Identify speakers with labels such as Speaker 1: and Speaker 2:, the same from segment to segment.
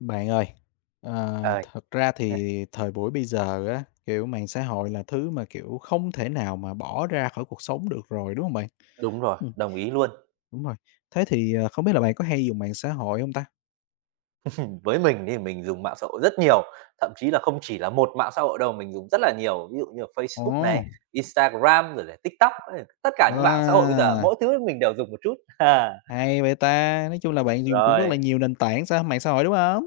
Speaker 1: Bạn ơi,
Speaker 2: Ờ,
Speaker 1: thật ra thì thời buổi bây giờ á, kiểu, mạng xã hội là thứ mà, kiểu, không thể nào mà bỏ ra khỏi cuộc sống được rồi, đúng không bạn?
Speaker 2: đúng rồi,
Speaker 1: Ừm.
Speaker 2: đồng ý luôn.
Speaker 1: Đúng rồi, thế thì, không biết là bạn có hay dùng mạng xã hội không ta?
Speaker 2: Với mình thì mình dùng mạng xã hội rất nhiều, thậm chí là không chỉ là một mạng xã hội đâu, mình dùng rất là nhiều, ví dụ như là Facebook này,
Speaker 1: Ồ,
Speaker 2: Instagram rồi là TikTok, tất cả những mạng xã hội bây giờ
Speaker 1: à,
Speaker 2: mỗi thứ mình đều dùng một chút. À,
Speaker 1: hay vậy ta! Nói chung là bạn dùng cũng rất
Speaker 2: rồi,
Speaker 1: là nhiều nền tảng mạng xã hội, đúng không?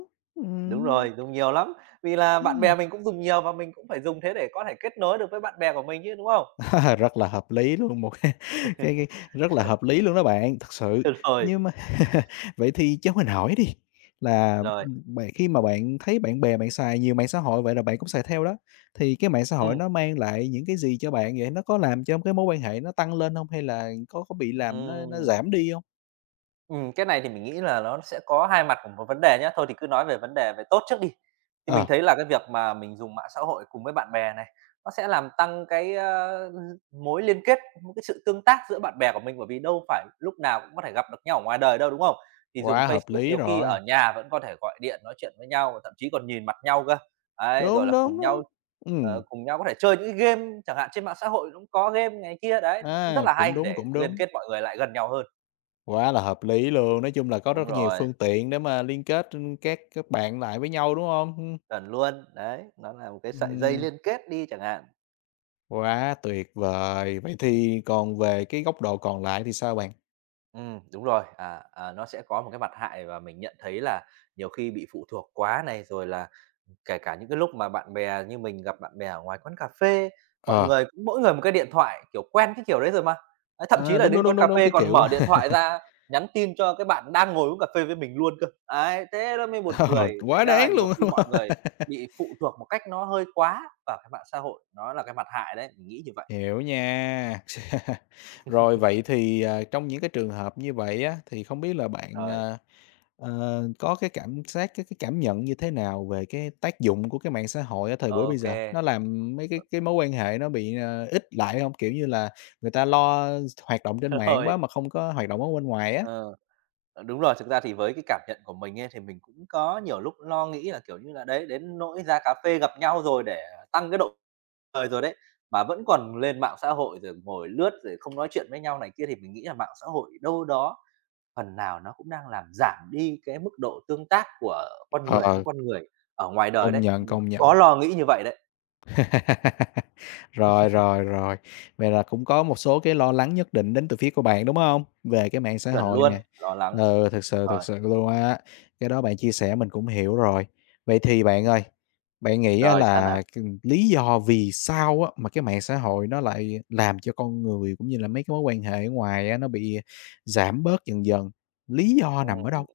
Speaker 2: đúng rồi, dùng nhiều lắm, vì là bạn
Speaker 1: Ừm.
Speaker 2: bè mình cũng dùng nhiều và mình cũng phải dùng thế để có thể kết nối được với bạn bè của mình chứ, đúng không?
Speaker 1: Rất là hợp lý luôn, một cái cái rất là hợp lý luôn đó bạn, thật sự.
Speaker 2: Rồi,
Speaker 1: Nhưng mà vậy thì cho mình hỏi đi, là,
Speaker 2: rồi,
Speaker 1: bạn khi mà bạn thấy bạn bè bạn xài nhiều mạng xã hội vậy là bạn cũng xài theo đó, thì cái mạng xã hội
Speaker 2: ừm,
Speaker 1: nó mang lại những cái gì cho bạn vậy? Nó có làm cho cái mối quan hệ nó tăng lên không hay là có bị làm nó
Speaker 2: ừm.
Speaker 1: giảm đi không?
Speaker 2: Cái này thì mình nghĩ là nó sẽ có hai mặt của một vấn đề nhé. Thôi thì cứ nói về vấn đề về tốt trước đi. Thì mình
Speaker 1: Ờ,
Speaker 2: thấy là cái việc mà mình dùng mạng xã hội cùng với bạn bè này, nó sẽ làm tăng cái mối liên kết, một cái sự tương tác giữa bạn bè của mình, bởi vì đâu phải lúc nào cũng có thể gặp được nhau ở ngoài đời đâu, đúng không? Thì dùng
Speaker 1: quá hợp
Speaker 2: Facebook
Speaker 1: lý
Speaker 2: nhiều khi ở
Speaker 1: rồi.
Speaker 2: nhà vẫn có thể gọi điện nói chuyện với nhau và thậm chí còn nhìn mặt nhau cơ. Ấy, rồi
Speaker 1: Đúng,
Speaker 2: là
Speaker 1: đúng,
Speaker 2: cùng nhau,
Speaker 1: đúng.
Speaker 2: ờ,
Speaker 1: Ừm,
Speaker 2: cùng nhau có thể chơi những cái game chẳng hạn, trên mạng xã hội cũng có game này kia, đấy, nó cũng rất
Speaker 1: à,
Speaker 2: là hay
Speaker 1: cũng đúng,
Speaker 2: để
Speaker 1: cũng
Speaker 2: liên
Speaker 1: đúng.
Speaker 2: kết mọi người lại gần nhau hơn.
Speaker 1: Quá là hợp lý luôn, nói chung là có
Speaker 2: Đúng
Speaker 1: rất nhiều
Speaker 2: rồi.
Speaker 1: phương tiện để mà liên kết, các bạn lại với nhau, đúng không?
Speaker 2: Chuẩn luôn, đấy, nó là một cái sợi dây
Speaker 1: Ừm,
Speaker 2: liên kết đi chẳng hạn.
Speaker 1: quá tuyệt vời! Vậy thì còn về cái góc độ còn lại thì sao bạn?
Speaker 2: Đúng rồi, nó sẽ có một cái mặt hại và mình nhận thấy là nhiều khi bị phụ thuộc quá này, rồi là kể cả những cái lúc mà bạn bè như mình gặp bạn bè ở ngoài quán cà phê, mọi
Speaker 1: Ờ,
Speaker 2: người cũng mỗi người một cái điện thoại, kiểu, quen cái kiểu đấy rồi mà. Đấy, thậm chí
Speaker 1: à,
Speaker 2: là
Speaker 1: đúng,
Speaker 2: đến
Speaker 1: đúng, đúng,
Speaker 2: quán cà
Speaker 1: đúng, đúng,
Speaker 2: phê
Speaker 1: cái
Speaker 2: còn
Speaker 1: kiểu
Speaker 2: mở điện thoại ra nhắn tin cho cái bạn đang ngồi uống cà phê với mình luôn cơ. Ấy, thế nó mới buồn
Speaker 1: ờ,
Speaker 2: cười, thành
Speaker 1: quá
Speaker 2: ra là
Speaker 1: đáng
Speaker 2: nhiều
Speaker 1: luôn.
Speaker 2: khi mọi người bị phụ thuộc một cách nó hơi quá vào cái mạng xã hội, nó là cái mặt hại đấy, mình nghĩ như vậy.
Speaker 1: Hiểu nha. Rồi vậy thì, à, trong những cái trường hợp như vậy á, thì không biết là bạn,
Speaker 2: Rồi.
Speaker 1: à. Ờ, có cái cảm giác cái cảm nhận như thế nào về cái tác dụng của cái mạng xã hội ở thời buổi bây
Speaker 2: OK.
Speaker 1: giờ? Nó làm mấy cái mối quan hệ nó bị, ít lại không? Kiểu như là, người ta lo hoạt động trên mạng
Speaker 2: Rồi,
Speaker 1: quá mà không có hoạt động ở bên ngoài á.
Speaker 2: ờ, đúng rồi. Thực ra thì với cái cảm nhận của mình ấy, thì mình cũng có nhiều lúc lo nghĩ là, kiểu như là, đấy, đến nỗi ra cà phê gặp nhau rồi để tăng cái độ cười rồi đấy, mà vẫn còn lên mạng xã hội rồi ngồi lướt rồi không nói chuyện với nhau này kia, thì mình nghĩ là mạng xã hội đâu đó phần nào nó cũng đang làm giảm đi cái mức độ tương tác của con người với
Speaker 1: Ờ.
Speaker 2: con người ở ngoài đời
Speaker 1: Công
Speaker 2: đấy.
Speaker 1: nhận,
Speaker 2: Mình
Speaker 1: công
Speaker 2: cũng có
Speaker 1: nhận.
Speaker 2: lo nghĩ như vậy đấy,
Speaker 1: Rồi, rồi, rồi. Vậy là cũng có một số cái lo lắng nhất định đến từ phía của bạn, đúng không? Về cái mạng xã
Speaker 2: chuẩn
Speaker 1: hội
Speaker 2: luôn,
Speaker 1: nè.
Speaker 2: lo lắng.
Speaker 1: Ừ,
Speaker 2: Rồi,
Speaker 1: thực sự luôn á, cái đó bạn chia sẻ mình cũng hiểu rồi. Vậy thì bạn ơi, bạn nghĩ á
Speaker 2: rồi sao nào?
Speaker 1: là lý do vì sao á mà cái mạng xã hội nó lại làm cho con người cũng như là mấy cái mối quan hệ ở ngoài á nó bị giảm bớt dần dần? Lý do nằm ở
Speaker 2: Ừ.
Speaker 1: đâu?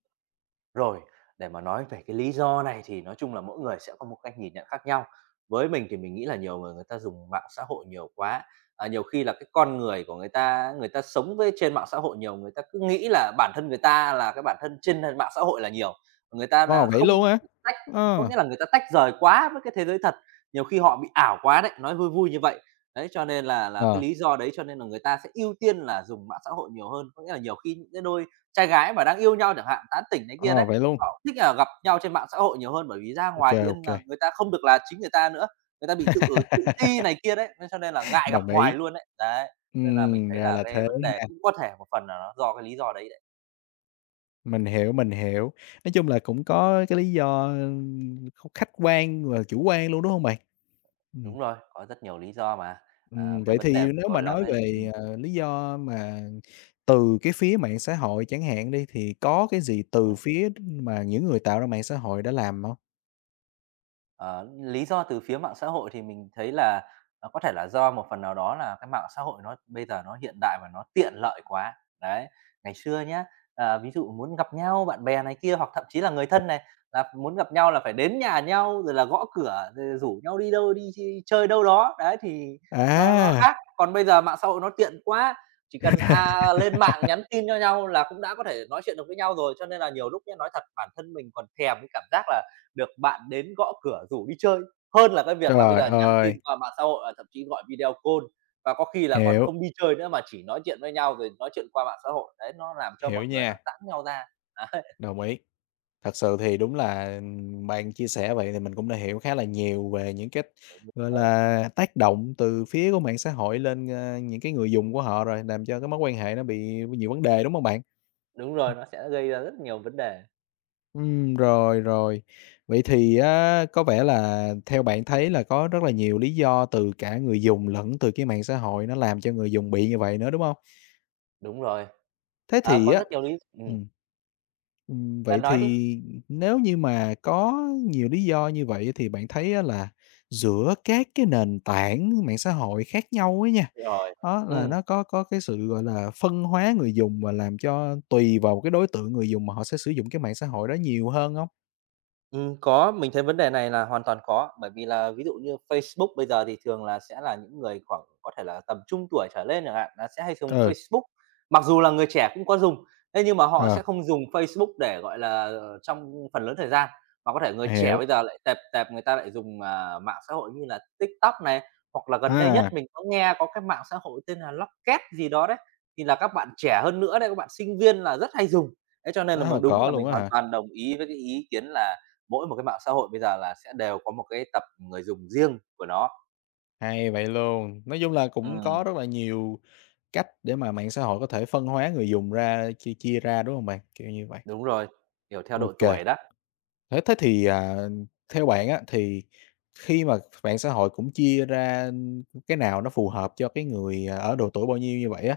Speaker 2: Rồi, để mà nói về cái lý do này thì nói chung là mỗi người sẽ có một cách nhìn nhận khác nhau. Với mình thì mình nghĩ là nhiều người người ta dùng mạng xã hội nhiều quá, nhiều khi là cái con người của người ta sống với trên mạng xã hội nhiều, người ta cứ nghĩ là bản thân người ta là cái bản thân trên mạng xã hội là nhiều. Người ta là
Speaker 1: Ồ, vậy
Speaker 2: không
Speaker 1: luôn á.
Speaker 2: tách có
Speaker 1: Ờ,
Speaker 2: nghĩa là người ta tách rời quá với cái thế giới thật, nhiều khi họ bị ảo quá đấy, nói vui vui như vậy. Đấy, cho nên là cái
Speaker 1: ờ,
Speaker 2: lý do đấy cho nên là người ta sẽ ưu tiên là dùng mạng xã hội nhiều hơn, có nghĩa là nhiều khi những cái đôi trai gái mà đang yêu nhau chẳng hạn, tán tỉnh này kia đấy.
Speaker 1: ờ, vậy luôn.
Speaker 2: Họ thích là gặp nhau trên mạng xã hội nhiều hơn bởi vì ra
Speaker 1: OK,
Speaker 2: ngoài tiễn
Speaker 1: OK.
Speaker 2: nà người ta không được là chính người ta nữa, người ta bị tự ti này kia đấy, nên cho nên là ngại gặp
Speaker 1: Đồng
Speaker 2: ngoài
Speaker 1: ý.
Speaker 2: luôn đấy. Đấy, nên là mình thấy
Speaker 1: Ra
Speaker 2: là
Speaker 1: là
Speaker 2: cái
Speaker 1: thế
Speaker 2: vấn đề
Speaker 1: nha.
Speaker 2: cũng có thể một phần là nó do cái lý do đấy đấy.
Speaker 1: Mình hiểu, mình hiểu. Nói chung là cũng có cái lý do, khách quan và chủ quan luôn, đúng hông bạn? Ừm.
Speaker 2: Đúng rồi, có rất nhiều lý do mà. Ờ, cái
Speaker 1: Vậy
Speaker 2: vấn
Speaker 1: thì
Speaker 2: đề vừa
Speaker 1: nếu
Speaker 2: rồi
Speaker 1: mà
Speaker 2: là
Speaker 1: nói
Speaker 2: cái ừm, ừm.
Speaker 1: về, lý do mà từ cái phía mạng xã hội chẳng hạn đi, thì có cái gì từ phía mà những người tạo ra mạng xã hội đã làm hông?
Speaker 2: Ờ, lý do từ phía mạng xã hội thì mình thấy là nó có thể là do một phần nào đó là cái mạng xã hội nó bây giờ nó hiện đại và nó tiện lợi quá. Đấy, ngày xưa nhá, ví dụ muốn gặp nhau bạn bè này kia hoặc thậm chí là người thân này, là muốn gặp nhau là phải đến nhà nhau, rồi là gõ cửa, rồi rủ nhau đi đâu, đi chi chơi đâu đó, đấy, thì nó
Speaker 1: À!
Speaker 2: khác. Còn bây giờ mạng xã hội nó tiện quá, chỉ cần, lên mạng nhắn tin cho nhau là cũng đã có thể nói chuyện được với nhau rồi, cho nên là nhiều lúc nhá, nói thật bản thân mình còn thèm cái cảm giác là được bạn đến gõ cửa rủ đi chơi, hơn là cái việc là bây
Speaker 1: Trời
Speaker 2: giờ nhắn tin
Speaker 1: ơi!
Speaker 2: qua mạng xã hội, thậm chí gọi video call và có khi là còn
Speaker 1: Hiểu,
Speaker 2: không đi chơi nữa mà chỉ nói chuyện với nhau rồi nói chuyện qua mạng xã hội. Đấy, nó làm cho
Speaker 1: hiểu
Speaker 2: mọi người nó
Speaker 1: nha,
Speaker 2: giãn nhau ra.
Speaker 1: đồng ý. Thật sự thì đúng là, bạn chia sẻ vậy thì mình cũng đã hiểu khá là nhiều về những cái,
Speaker 2: Đấy,
Speaker 1: gọi là, tác động từ phía của mạng xã hội lên, những cái người dùng của họ rồi, làm cho cái mối quan hệ nó bị nhiều vấn đề, đúng không bạn?
Speaker 2: đúng rồi, nó sẽ gây ra rất nhiều vấn đề.
Speaker 1: Rồi, rồi. Vậy thì á, có vẻ là theo bạn thấy là có rất là nhiều lý do từ cả người dùng lẫn từ cái mạng xã hội nó làm cho người dùng bị như vậy nữa, đúng không?
Speaker 2: Đúng rồi,
Speaker 1: Thế thì
Speaker 2: có
Speaker 1: á
Speaker 2: rất nhiều lý
Speaker 1: ừm.
Speaker 2: bạn
Speaker 1: Vậy
Speaker 2: nói đi.
Speaker 1: thì nếu như mà có nhiều lý do như vậy thì bạn thấy á là giữa các cái nền tảng mạng xã hội khác nhau ấy nha,
Speaker 2: Rồi,
Speaker 1: đó, là
Speaker 2: ừ,
Speaker 1: nó có cái sự, gọi là, phân hóa người dùng và làm cho tùy vào cái đối tượng người dùng mà họ sẽ sử dụng cái mạng xã hội đó nhiều hơn không?
Speaker 2: ừm, có, mình thấy vấn đề này là hoàn toàn có, bởi vì là ví dụ như Facebook bây giờ thì thường là sẽ là những người khoảng có thể là tầm trung tuổi trở lên chẳng hạn, là sẽ hay dùng
Speaker 1: Ừ,
Speaker 2: Facebook. Mặc dù là người trẻ cũng có dùng, thế nhưng mà họ
Speaker 1: ờ,
Speaker 2: sẽ không dùng Facebook để, gọi là, trong phần lớn thời gian, mà có thể người trẻ
Speaker 1: hiểu.
Speaker 2: bây giờ lại tẹp tẹp người ta lại dùng, mạng xã hội như là TikTok này, hoặc là gần đây nhất
Speaker 1: À.
Speaker 2: mình có nghe có cái mạng xã hội tên là Locket gì đó đấy, thì là các bạn trẻ hơn nữa đấy, các bạn sinh viên là rất hay dùng. Thế cho nên là
Speaker 1: À,
Speaker 2: đúng
Speaker 1: có
Speaker 2: là mình
Speaker 1: luôn á
Speaker 2: hoàn
Speaker 1: hả?
Speaker 2: toàn đồng ý với cái ý kiến là mỗi một cái mạng xã hội bây giờ là sẽ đều có một cái tập người dùng riêng của nó.
Speaker 1: Hay vậy luôn. Nói chung là cũng
Speaker 2: Ừm,
Speaker 1: có rất là nhiều cách để mà mạng xã hội có thể phân hóa người dùng ra, chia chia ra, đúng không bạn? Kiểu như vậy.
Speaker 2: đúng rồi, kiểu, theo độ
Speaker 1: OK.
Speaker 2: tuổi đó.
Speaker 1: Thế thế thì, à, theo bạn á, thì khi mà mạng xã hội cũng chia ra cái nào nó phù hợp cho cái người à, ở độ tuổi bao nhiêu như vậy á,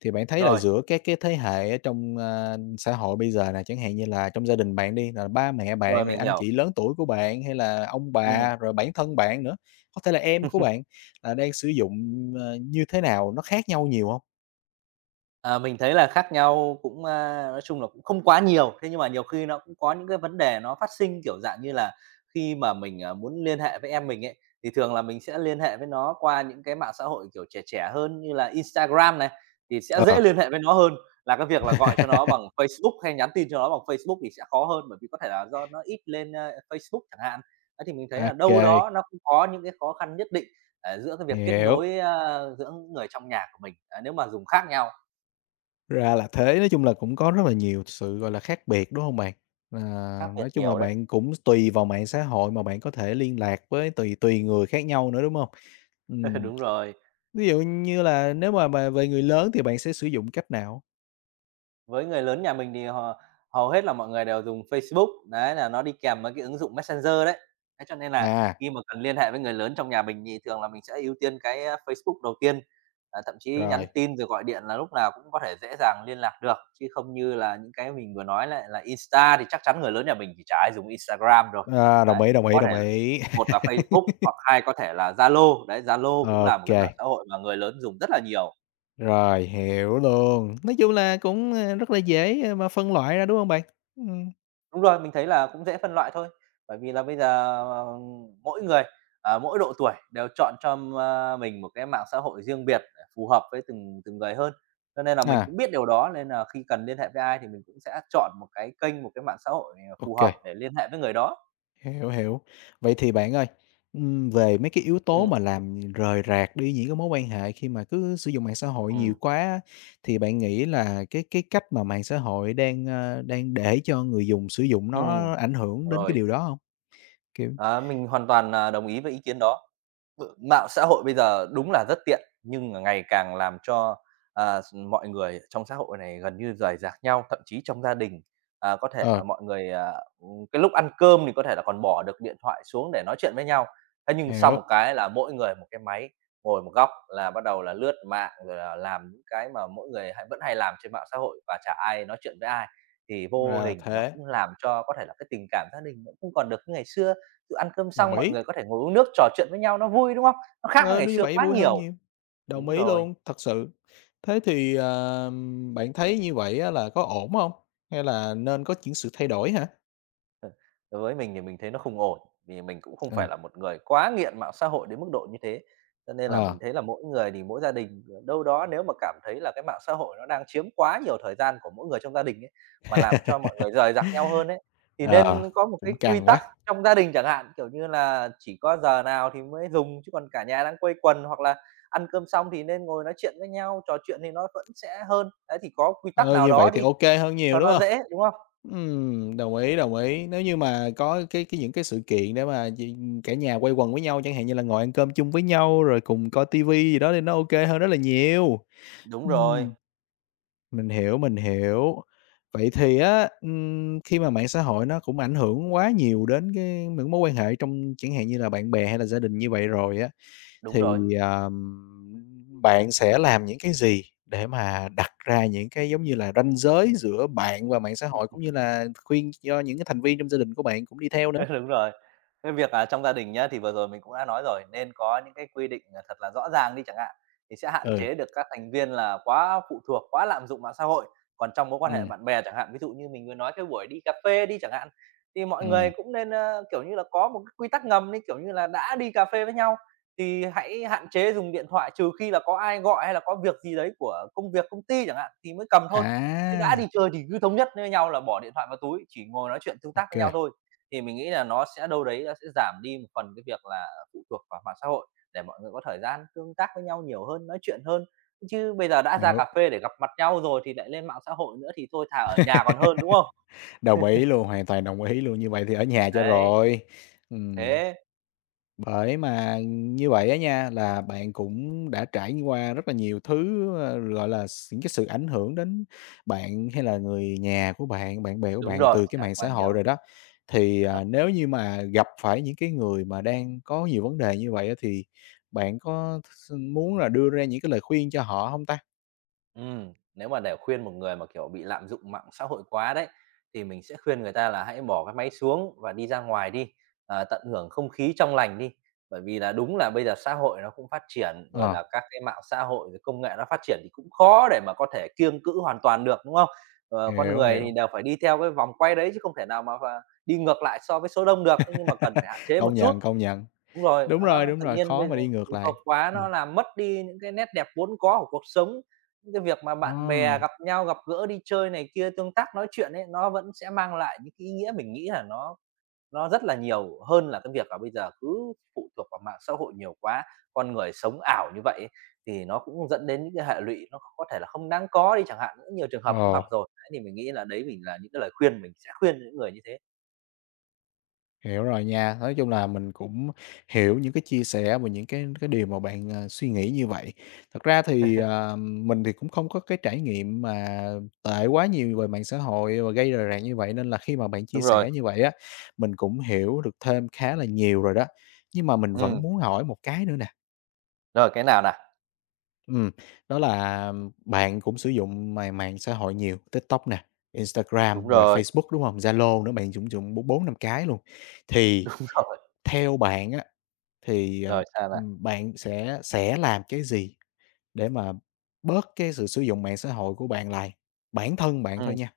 Speaker 1: thì bạn thấy là
Speaker 2: Rồi,
Speaker 1: giữa các cái thế hệ ở trong, xã hội bây giờ nè, chẳng hạn như là trong gia đình bạn đi, là ba mẹ
Speaker 2: rồi,
Speaker 1: bạn, rồi
Speaker 2: mình
Speaker 1: anh
Speaker 2: hiểu.
Speaker 1: chị lớn tuổi của bạn, hay là ông
Speaker 2: Ừm.
Speaker 1: bà, rồi bản thân bạn nữa, có thể là em của bạn, là đang sử dụng, như thế nào, nó khác nhau nhiều không?
Speaker 2: Ờ, mình thấy là khác nhau cũng, nói chung là cũng không quá nhiều, thế nhưng mà nhiều khi nó cũng có những cái vấn đề nó phát sinh, kiểu, dạng như là khi mà mình, muốn liên hệ với em mình ấy, thì thường là mình sẽ liên hệ với nó qua những cái mạng xã hội, kiểu, trẻ trẻ hơn như là Instagram này, thì sẽ dễ
Speaker 1: Ờ.
Speaker 2: liên hệ với nó hơn là cái việc là gọi cho nó bằng Facebook hay nhắn tin cho nó bằng Facebook thì sẽ khó hơn, bởi vì có thể là do nó ít lên, Facebook chẳng hạn. Ấy, thì mình thấy là
Speaker 1: OK,
Speaker 2: đâu đó nó cũng có những cái khó khăn nhất định, giữa cái việc kết
Speaker 1: hiểu.
Speaker 2: nối, giữa người trong nhà của mình, nếu mà dùng khác nhau.
Speaker 1: Ra là thế, nói chung là cũng có rất là nhiều sự, gọi là, khác biệt, đúng hông bạn? À,
Speaker 2: Khác biệt
Speaker 1: nói chung là
Speaker 2: nhiều đấy.
Speaker 1: bạn cũng tùy vào mạng xã hội mà bạn có thể liên lạc với tùy tùy người khác nhau nữa, đúng hông? Ừm.
Speaker 2: Đúng rồi.
Speaker 1: Ví dụ như là nếu mà về người lớn thì bạn sẽ sử dụng cách nào?
Speaker 2: Với người lớn nhà mình thì hầu hầu hết là mọi người đều dùng Facebook, đấy, là nó đi kèm với cái ứng dụng Messenger đấy. Thế cho nên là
Speaker 1: À,
Speaker 2: khi mà cần liên hệ với người lớn trong nhà mình thì thường là mình sẽ ưu tiên cái Facebook đầu tiên, thậm chí nhắn
Speaker 1: rồi,
Speaker 2: tin rồi gọi điện là lúc nào cũng có thể dễ dàng liên lạc được, chứ không như là những cái mình vừa nói lại là Insta thì chắc chắn người lớn nhà mình thì chả ai dùng Instagram rồi.
Speaker 1: à, đồng
Speaker 2: Đấy,
Speaker 1: ý, đồng ý,
Speaker 2: có
Speaker 1: đồng
Speaker 2: thể
Speaker 1: ý.
Speaker 2: một là Facebook hoặc hai có thể là Zalo, đấy, Zalo
Speaker 1: Ô
Speaker 2: cũng là một cái
Speaker 1: kê,
Speaker 2: mạng xã hội mà người lớn dùng rất là nhiều.
Speaker 1: rồi, hiểu luôn. Nói chung là cũng, rất là dễ, mà phân loại ra, đúng hông bạn? Ừm,
Speaker 2: Đúng rồi, mình thấy là cũng dễ phân loại thôi, bởi vì là bây giờ, ờ, mỗi người ở mỗi độ tuổi đều chọn cho, mình một cái mạng xã hội riêng biệt để phù hợp với từng từng người hơn. Cho nên là mình
Speaker 1: à,
Speaker 2: cũng biết điều đó, nên là khi cần liên hệ với ai thì mình cũng sẽ chọn một cái kênh, một cái mạng xã hội,
Speaker 1: ô
Speaker 2: phù
Speaker 1: kê.
Speaker 2: hợp để liên hệ với người đó.
Speaker 1: Hiểu, hiểu. Vậy thì bạn ơi, về mấy cái yếu
Speaker 2: Ừ,
Speaker 1: tố mà làm rời rạc đi những cái mối quan hệ khi mà cứ sử dụng mạng xã hội nhiều
Speaker 2: ừ,
Speaker 1: quá á, thì bạn nghĩ là cái cách mà mạng xã hội đang để cho người dùng sử dụng
Speaker 2: ừm,
Speaker 1: nó ảnh hưởng đến cái
Speaker 2: rồi.
Speaker 1: điều đó không? Kiểu
Speaker 2: Đó, mình hoàn toàn, đồng ý với ý kiến đó. Ừ, mạng xã hội bây giờ đúng là rất tiện, nhưng mà ngày càng làm cho, à, s mọi người trong xã hội này gần như rời rạc nhau, thậm chí trong gia đình, có thể là
Speaker 1: ờ,
Speaker 2: mọi người, cái lúc ăn cơm thì có thể là còn bỏ được điện thoại xuống để nói chuyện với nhau. Thế nhưng sau một
Speaker 1: hiểu,
Speaker 2: cái là mỗi người một cái máy, ngồi một góc là bắt đầu là lướt mạng, rồi là làm những cái mà mỗi người hay vẫn hay làm trên mạng xã hội và chả ai nói chuyện với ai, thì vô
Speaker 1: ra là
Speaker 2: hình nó
Speaker 1: thế,
Speaker 2: cũng làm cho có thể là cái tình cảm gia đình nó không còn được như ngày xưa. Tự ăn cơm
Speaker 1: đồng
Speaker 2: xong mọi
Speaker 1: ý,
Speaker 2: người có thể ngồi uống nước, trò chuyện với nhau nó vui, đúng không? Nó khác với
Speaker 1: ờ,
Speaker 2: ngày
Speaker 1: như
Speaker 2: xưa
Speaker 1: vậy
Speaker 2: quá
Speaker 1: vui hơn
Speaker 2: nhiều.
Speaker 1: nhiều, đồng
Speaker 2: Đúng
Speaker 1: ý
Speaker 2: rồi.
Speaker 1: luôn, thật sự. Thế thì, bạn thấy như vậy á là có ổn không? Hay là nên có những sự thay đổi hả?
Speaker 2: Ờ, đối với mình thì mình thấy nó không ổn, vì mình cũng không phải
Speaker 1: Ừm.
Speaker 2: là một người quá nghiện mạng xã hội đến mức độ như thế. Cho nên là
Speaker 1: Ờ.
Speaker 2: mình thấy là mỗi người thì mỗi gia đình, ờ, đâu đó nếu mà cảm thấy là cái mạng xã hội nó đang chiếm quá nhiều thời gian của mỗi người trong gia đình ấy, mà làm cho mọi người rời rạc nhau hơn ấy, thì
Speaker 1: Ờ,
Speaker 2: nên có một cái
Speaker 1: cũng
Speaker 2: quy
Speaker 1: căng
Speaker 2: tắc
Speaker 1: quá.
Speaker 2: trong gia đình chẳng hạn, kiểu như là chỉ có giờ nào thì mới dùng, chứ còn cả nhà đang quây quần hoặc là ăn cơm xong thì nên ngồi nói chuyện với nhau, trò chuyện thì nó vẫn sẽ hơn. Đấy, thì có quy tắc
Speaker 1: Ờ,
Speaker 2: nào
Speaker 1: như
Speaker 2: đó
Speaker 1: vậy thì
Speaker 2: đi
Speaker 1: OK hơn nhiều,
Speaker 2: cho
Speaker 1: đúng
Speaker 2: nó
Speaker 1: không?
Speaker 2: dễ, đúng không?
Speaker 1: Đồng ý, đồng ý. Nếu như mà có cái những cái sự kiện để mà gì cả nhà quây quần với nhau, chẳng hạn như là ngồi ăn cơm chung với nhau, rồi cùng coi tivi gì đó thì nó OK hơn rất là nhiều.
Speaker 2: Đúng rồi,
Speaker 1: Ừm, mình hiểu, mình hiểu. Vậy thì á, khi mà mạng xã hội nó cũng ảnh hưởng quá nhiều đến cái những mối quan hệ trong chẳng hạn như là bạn bè hay là gia đình như vậy rồi á,
Speaker 2: đúng
Speaker 1: thì,
Speaker 2: rồi.
Speaker 1: bạn sẽ làm những cái gì để mà đặt ra những cái, giống như là, ranh giới giữa bạn và mạng xã hội, cũng như là khuyên cho những cái thành viên trong gia đình của bạn cũng đi theo nữa?
Speaker 2: Đúng rồi. Cái việc, trong gia đình nhá, thì vừa rồi mình cũng đã nói rồi, nên có những cái quy định, thật là rõ ràng đi chẳng hạn, thì sẽ hạn
Speaker 1: Ừ,
Speaker 2: chế được các thành viên là quá phụ thuộc, quá lạm dụng mạng xã hội. Còn trong mối quan hệ
Speaker 1: ừ
Speaker 2: bạn bè chẳng hạn, ví dụ như mình vừa nói cái buổi đi cà phê đi chẳng hạn, thì mọi người
Speaker 1: ừm,
Speaker 2: cũng nên, kiểu như là, có một cái quy tắc ngầm đi, kiểu như là, đã đi cà phê với nhau thì hãy hạn chế dùng điện thoại, trừ khi là có ai gọi hay là có việc gì đấy của công việc, công ty chẳng hạn thì mới cầm thôi. Chứ đã
Speaker 1: à,
Speaker 2: đi chơi thì cứ thống nhất với nhau là bỏ điện thoại vào túi, chỉ ngồi nói chuyện tương tác
Speaker 1: OK,
Speaker 2: với nhau thôi. Thì mình nghĩ là nó sẽ đâu đấy nó sẽ giảm đi một phần cái việc là phụ thuộc vào mạng xã hội để mọi người có thời gian tương tác với nhau nhiều hơn, nói chuyện hơn. Chứ bây giờ đã ra
Speaker 1: hiểu.
Speaker 2: cà phê để gặp mặt nhau rồi thì lại lên mạng xã hội nữa thì thôi thà ở nhà còn hơn, đúng không?
Speaker 1: Đồng ý luôn, hoàn toàn đồng ý luôn, như vậy thì ở nhà cho
Speaker 2: Đấy,
Speaker 1: rồi. Ừm.
Speaker 2: thế
Speaker 1: Bởi mà như vậy á nha, là bạn cũng đã trải qua rất là nhiều thứ, gọi là, những cái sự ảnh hưởng đến bạn hay là người nhà của bạn, bạn bè của
Speaker 2: đúng
Speaker 1: bạn
Speaker 2: rồi,
Speaker 1: từ cái
Speaker 2: trải
Speaker 1: mạng
Speaker 2: qua
Speaker 1: xã hội
Speaker 2: nhiều,
Speaker 1: rồi đó. Thì, à,
Speaker 2: hợp.
Speaker 1: nếu như mà gặp phải những cái người mà đang có nhiều vấn đề như vậy á, thì bạn có th muốn là đưa ra những cái lời khuyên cho họ không ta?
Speaker 2: Nếu mà để khuyên một người mà, kiểu, bị lạm dụng mạng xã hội quá đấy, thì mình sẽ khuyên người ta là hãy bỏ cái máy xuống và đi ra ngoài đi, ờ, tận hưởng không khí trong lành đi. Bởi vì là đúng là bây giờ xã hội nó cũng phát triển, rồi
Speaker 1: Ờ,
Speaker 2: là các cái mạng xã hội, rồi công nghệ nó phát triển thì cũng khó để mà có thể kiêng cữ hoàn toàn được, đúng không? Ờ, con
Speaker 1: hiểu,
Speaker 2: người thì
Speaker 1: hiểu.
Speaker 2: đều phải đi theo cái vòng quay đấy chứ không thể nào mà đi ngược lại so với số đông được, thế nhưng mà cần phải hạn chế một
Speaker 1: Công
Speaker 2: chút.
Speaker 1: nhận, công nhận.
Speaker 2: Đúng rồi, và nó
Speaker 1: Đúng
Speaker 2: tự
Speaker 1: rồi,
Speaker 2: nhiên
Speaker 1: khó
Speaker 2: bây giờ
Speaker 1: mà đi ngược
Speaker 2: phụ thuộc
Speaker 1: lại.
Speaker 2: quá
Speaker 1: Ừm,
Speaker 2: nó làm mất đi những cái nét đẹp vốn có của cuộc sống. Những cái việc mà
Speaker 1: ờ,
Speaker 2: bạn bè gặp nhau, gặp gỡ, đi chơi này kia, tương tác, nói chuyện ấy, nó vẫn sẽ mang lại những cái ý nghĩa mình nghĩ là nó rất là nhiều hơn là cái việc là bây giờ cứ phụ thuộc vào mạng xã hội nhiều quá. Con người sống ảo như vậy ấy, thì nó cũng dẫn đến những cái hệ lụy nó có thể là không đáng có đi chẳng hạn, cũng nhiều trường hợp cũng
Speaker 1: ờ.
Speaker 2: gặp rồi. Đấy, thì mình nghĩ là đấy mình là những cái lời khuyên mình sẽ khuyên những người như thế.
Speaker 1: Hiểu rồi nha. Nói chung là mình cũng hiểu những cái chia sẻ và những cái điều mà bạn, suy nghĩ như vậy. Thật ra thì, mình thì cũng không có cái trải nghiệm mà tệ quá nhiều về mạng xã hội và gây rời rạc như vậy, nên là khi mà bạn chia
Speaker 2: Đúng rồi,
Speaker 1: sẻ như vậy á, mình cũng hiểu được thêm khá là nhiều rồi đó. Nhưng mà mình
Speaker 2: ừ,
Speaker 1: vẫn muốn hỏi một cái nữa nè.
Speaker 2: rồi cái nào nè?
Speaker 1: Ừm, đó là bạn cũng sử dụng mạng xã hội nhiều, TikTok nè,
Speaker 2: Đúng
Speaker 1: Instagram, rồi
Speaker 2: rồi.
Speaker 1: Facebook, đúng không, Zalo nữa, bạn cũng dùng bốn bốn năm cái luôn. Thì
Speaker 2: Đúng rồi.
Speaker 1: theo bạn á, thì,
Speaker 2: Rồi sao nè?
Speaker 1: bạn sẽ làm cái gì để mà bớt cái sự sử dụng mạng xã hội của bạn lại? Bản thân bạn thôi
Speaker 2: Ừm,
Speaker 1: nha.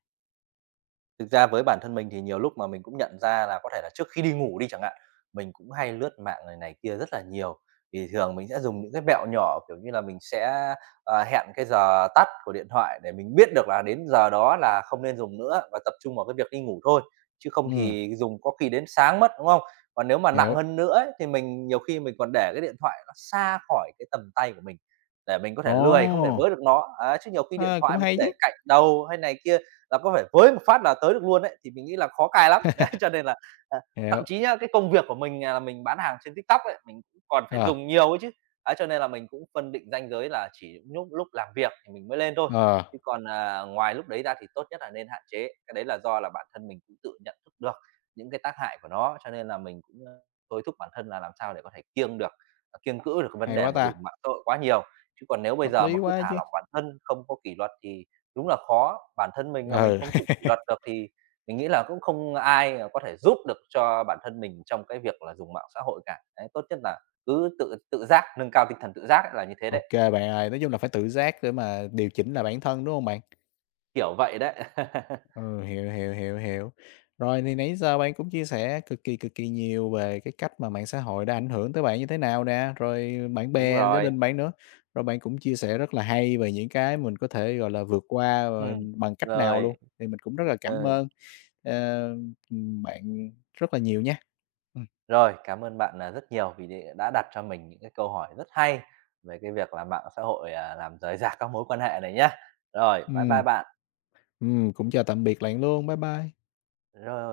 Speaker 2: thực ra với bản thân mình thì nhiều lúc mà mình cũng nhận ra là có thể là trước khi đi ngủ đi chẳng hạn, mình cũng hay lướt mạng này này kia rất là nhiều. Thì thường mình sẽ dùng những cái mẹo nhỏ, kiểu như là, mình sẽ, ờ, hẹn cái giờ tắt của điện thoại để mình biết được là đến giờ đó là không nên dùng nữa và tập trung vào cái việc đi ngủ thôi, chứ không
Speaker 1: Ừ,
Speaker 2: thì dùng có khi đến sáng mất, đúng không? Còn nếu mà nặng
Speaker 1: hiểu.
Speaker 2: hơn nữa ấy, thì mình nhiều khi mình còn để cái điện thoại nó xa khỏi cái tầm tay của mình, để mình có thể
Speaker 1: Ồ!
Speaker 2: lười không thể với được nó. Ấy, chứ nhiều khi điện
Speaker 1: Ờ,
Speaker 2: thoại
Speaker 1: cũng
Speaker 2: mà cứ
Speaker 1: hay
Speaker 2: để
Speaker 1: chứ.
Speaker 2: cạnh đầu hay này kia là có phải với một phát là tới được luôn đấy thì mình nghĩ là khó cài lắm. Đấy, cho nên là, à, thậm
Speaker 1: Hiểu.
Speaker 2: chí nhá, cái công việc của mình à, là mình bán hàng trên TikTok ấy, mình cũng còn phải
Speaker 1: Ờ,
Speaker 2: dùng nhiều ấy chứ. Đấy, cho nên là mình cũng phân định ranh giới là chỉ nhúc lúc làm việc thì mình mới lên thôi,
Speaker 1: ờ,
Speaker 2: chứ còn, ngoài lúc đấy ra thì tốt nhất là nên hạn chế. Cái đấy là do là bản thân mình cũng tự nhận thức được những cái tác hại của nó, cho nên là mình cũng, thôi thúc bản thân là làm sao để có thể kiêng được, kiêng cữ được cái vấn
Speaker 1: hay
Speaker 2: đề
Speaker 1: quá
Speaker 2: mà dùng
Speaker 1: ta,
Speaker 2: mạng xã hội quá nhiều. Chứ còn nếu bây
Speaker 1: hợp
Speaker 2: giờ
Speaker 1: lý
Speaker 2: mà cứ
Speaker 1: quá
Speaker 2: thả
Speaker 1: chứ.
Speaker 2: lỏng bản thân, không có kỷ luật thì đúng là khó, bản thân mình mà mình
Speaker 1: Ừ.
Speaker 2: không tự kỷ luật được thì mình nghĩ là cũng không ai, ờ, có thể giúp được cho bản thân mình trong cái việc là dùng mạng xã hội cả. Đấy, tốt nhất là cứ tự tự giác, nâng cao tinh thần tự giác ấy là như thế đấy,
Speaker 1: OK, bạn ơi, nói chung là phải tự giác để mà điều chỉnh là bản thân, đúng không bạn?
Speaker 2: kiểu vậy đấy.
Speaker 1: Ừ, hiểu, hiểu, hiểu, hiểu. Rồi thì nãy giờ bạn cũng chia sẻ cực kỳ nhiều về cái cách mà mạng xã hội đã ảnh hưởng tới bạn như thế nào nè, rồi bạn
Speaker 2: Đúng
Speaker 1: bè, gia
Speaker 2: rồi,
Speaker 1: đình bạn nữa. Rồi bạn cũng chia sẻ rất là hay về những cái mình có thể, gọi là, vượt qua,
Speaker 2: ừm,
Speaker 1: bằng cách nào
Speaker 2: rồi,
Speaker 1: luôn, thì mình cũng rất là
Speaker 2: ừ,
Speaker 1: cảm ơn, ờ, bạn rất là nhiều nha. Ừm,
Speaker 2: rồi, cảm ơn bạn, rất nhiều vì để đã đặt cho mình những cái câu hỏi rất hay về cái việc là mạng xã hội, làm rời rạc các mối quan hệ này nhá. Rồi, bye bye
Speaker 1: ừm,
Speaker 2: bạn.
Speaker 1: cũng chào tạm biệt bạn luôn. Bye bye.
Speaker 2: Rồi.